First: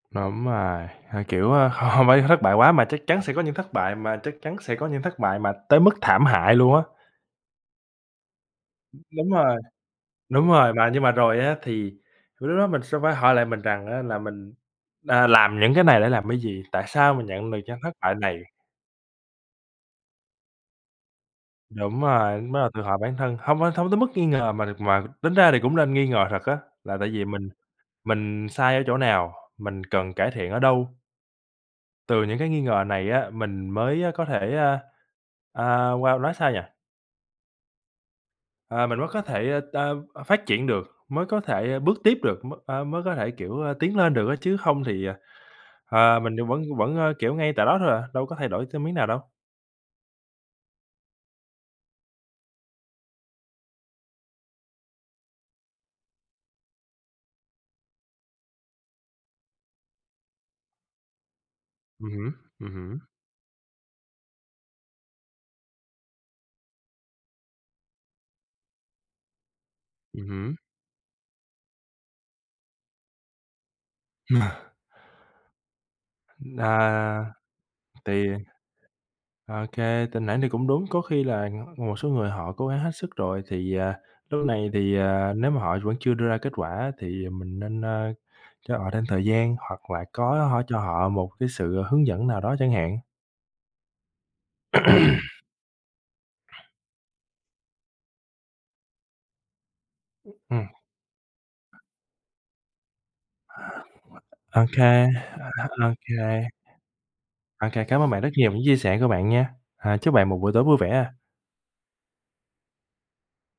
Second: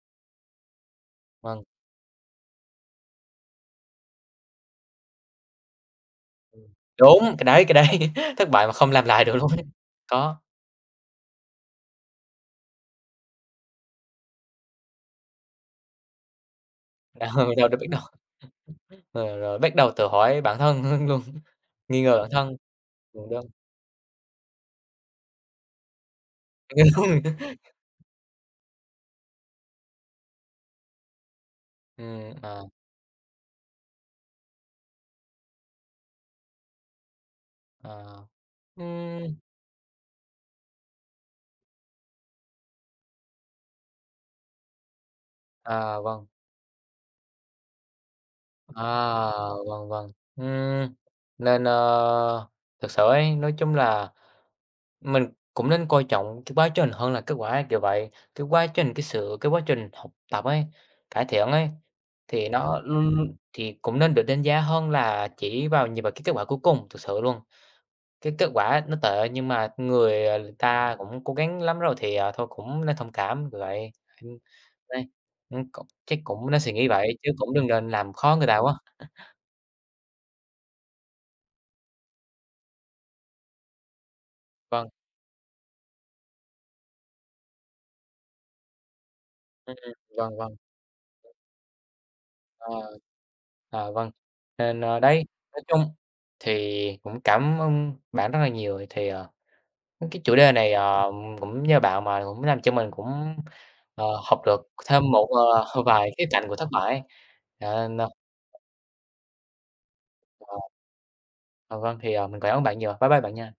Đúng rồi! Ơ, kiểu, Vâng. a, h hông phải thất bại quá, mà chắc chắn sẽ có những thất bại mà chắc chắn sẽ có những thất bại mà tới mức thảm hại luôn á. Đúng, cái đấy cái đấy. Thất bại mà không làm lại Đúng được luôn rồi, ấy. Có. đúng rồi. Mà nhưng mà rồi á thì c lúc đó mình sẽ phải hỏi lại mình rằng á là mình, à, làm những cái này để làm cái gì? Tại sao mình Ờ, nhận được đâu đâu những biết thất đâu. bại này? Rồi rồi bắt đầu tự hỏi bản thân, ưm, luôn, Đúng nghi ngờ bản rồi! thân. Bắt đầu tự hỏi bản Cũng thân, đúng. hông phải, hông tới mức nghi ngờ mà đ mà tính ra thì cũng nên nghi ngờ thật á, là tại vì mình mình sai ở chỗ nào? Mình cần cải thiện ở đâu? Từ Ừm, những cái nghi ờ. ngờ này á, mình mới, a, có thể, a, a, wow, nói sao nhỉ? Ờ, Ờ, mình mới có ưm. thể, ơ, t phát triển được, mới có thể, a, bước tiếp được, mới, a, mới có thể, kiểu, a, tiến lên được á, chứ hông thì, à, À, à, vâng. mình vẫn vẫn, ơ, kiểu, ngay tại đó thôi à, đâu có thay đổi À, thêm miếng nào đâu. vâng, vâng, ừm, nên, ơ, thực sự ấy, nói chung là mình cũng nên coi trọng cái quá trình hơn là kết quả ấy, kiểu vậy. Cái quá trình, cái sự cái quá trình học tập ấy, cải thiện ấy, Ừm hứm, thì ừm nó, hứm. ưm, thì cũng nên được đánh giá hơn là chỉ vào nhìn vào cái kết quả cuối cùng, thực sự luôn. Cái kết quả á nó tệ nhưng mà người, Ừm ờ, hứm. ta cũng cố gắng lắm rồi, thì, ờ, thôi cũng nên thông cảm, kiểu vậy. Ừm, đấy, ừm, cũng chắc cũng nên suy nghĩ vậy, chứ À. cũng đừng nên làm Tại vì khó người ta quá. OK, [unintelligible] thì cũng đúng, có khi là, ờ, một số người họ cố gắng hết sức rồi thì, à, lúc này Vâng. thì, à, nếu mà họ vẫn chưa đưa ra kết quả, thì mình nên, ơ, cho họ thêm thời gian, Ừm, hoặc là vâng, có vâng. họ cho họ một cái sự, ờ, hướng dẫn nào đó chẳng Ờ, hạn. ờ, vâng, nên, ơ, đấy, nói chung thì cũng cảm ơn bạn rất là nhiều, ờ, thì, ờ, ưm, cái chủ đề Ừm. này, ờ, cũng nhờ bạn mà cũng làm cho mình cũng, ờ, học được OK, thêm một, ờ, vài khía cạnh OK. của thất bại ấy. OK, Ờ, cảm ơn bạn rất nhiều [unintelligible] những chia sẻ của bạn nha. Ờ, chúc bạn một buổi tối [unintelligible] vui vẻ ha. À, vâng, thì, à, mình cảm ơn bạn nhiều. Bye bye bạn nha.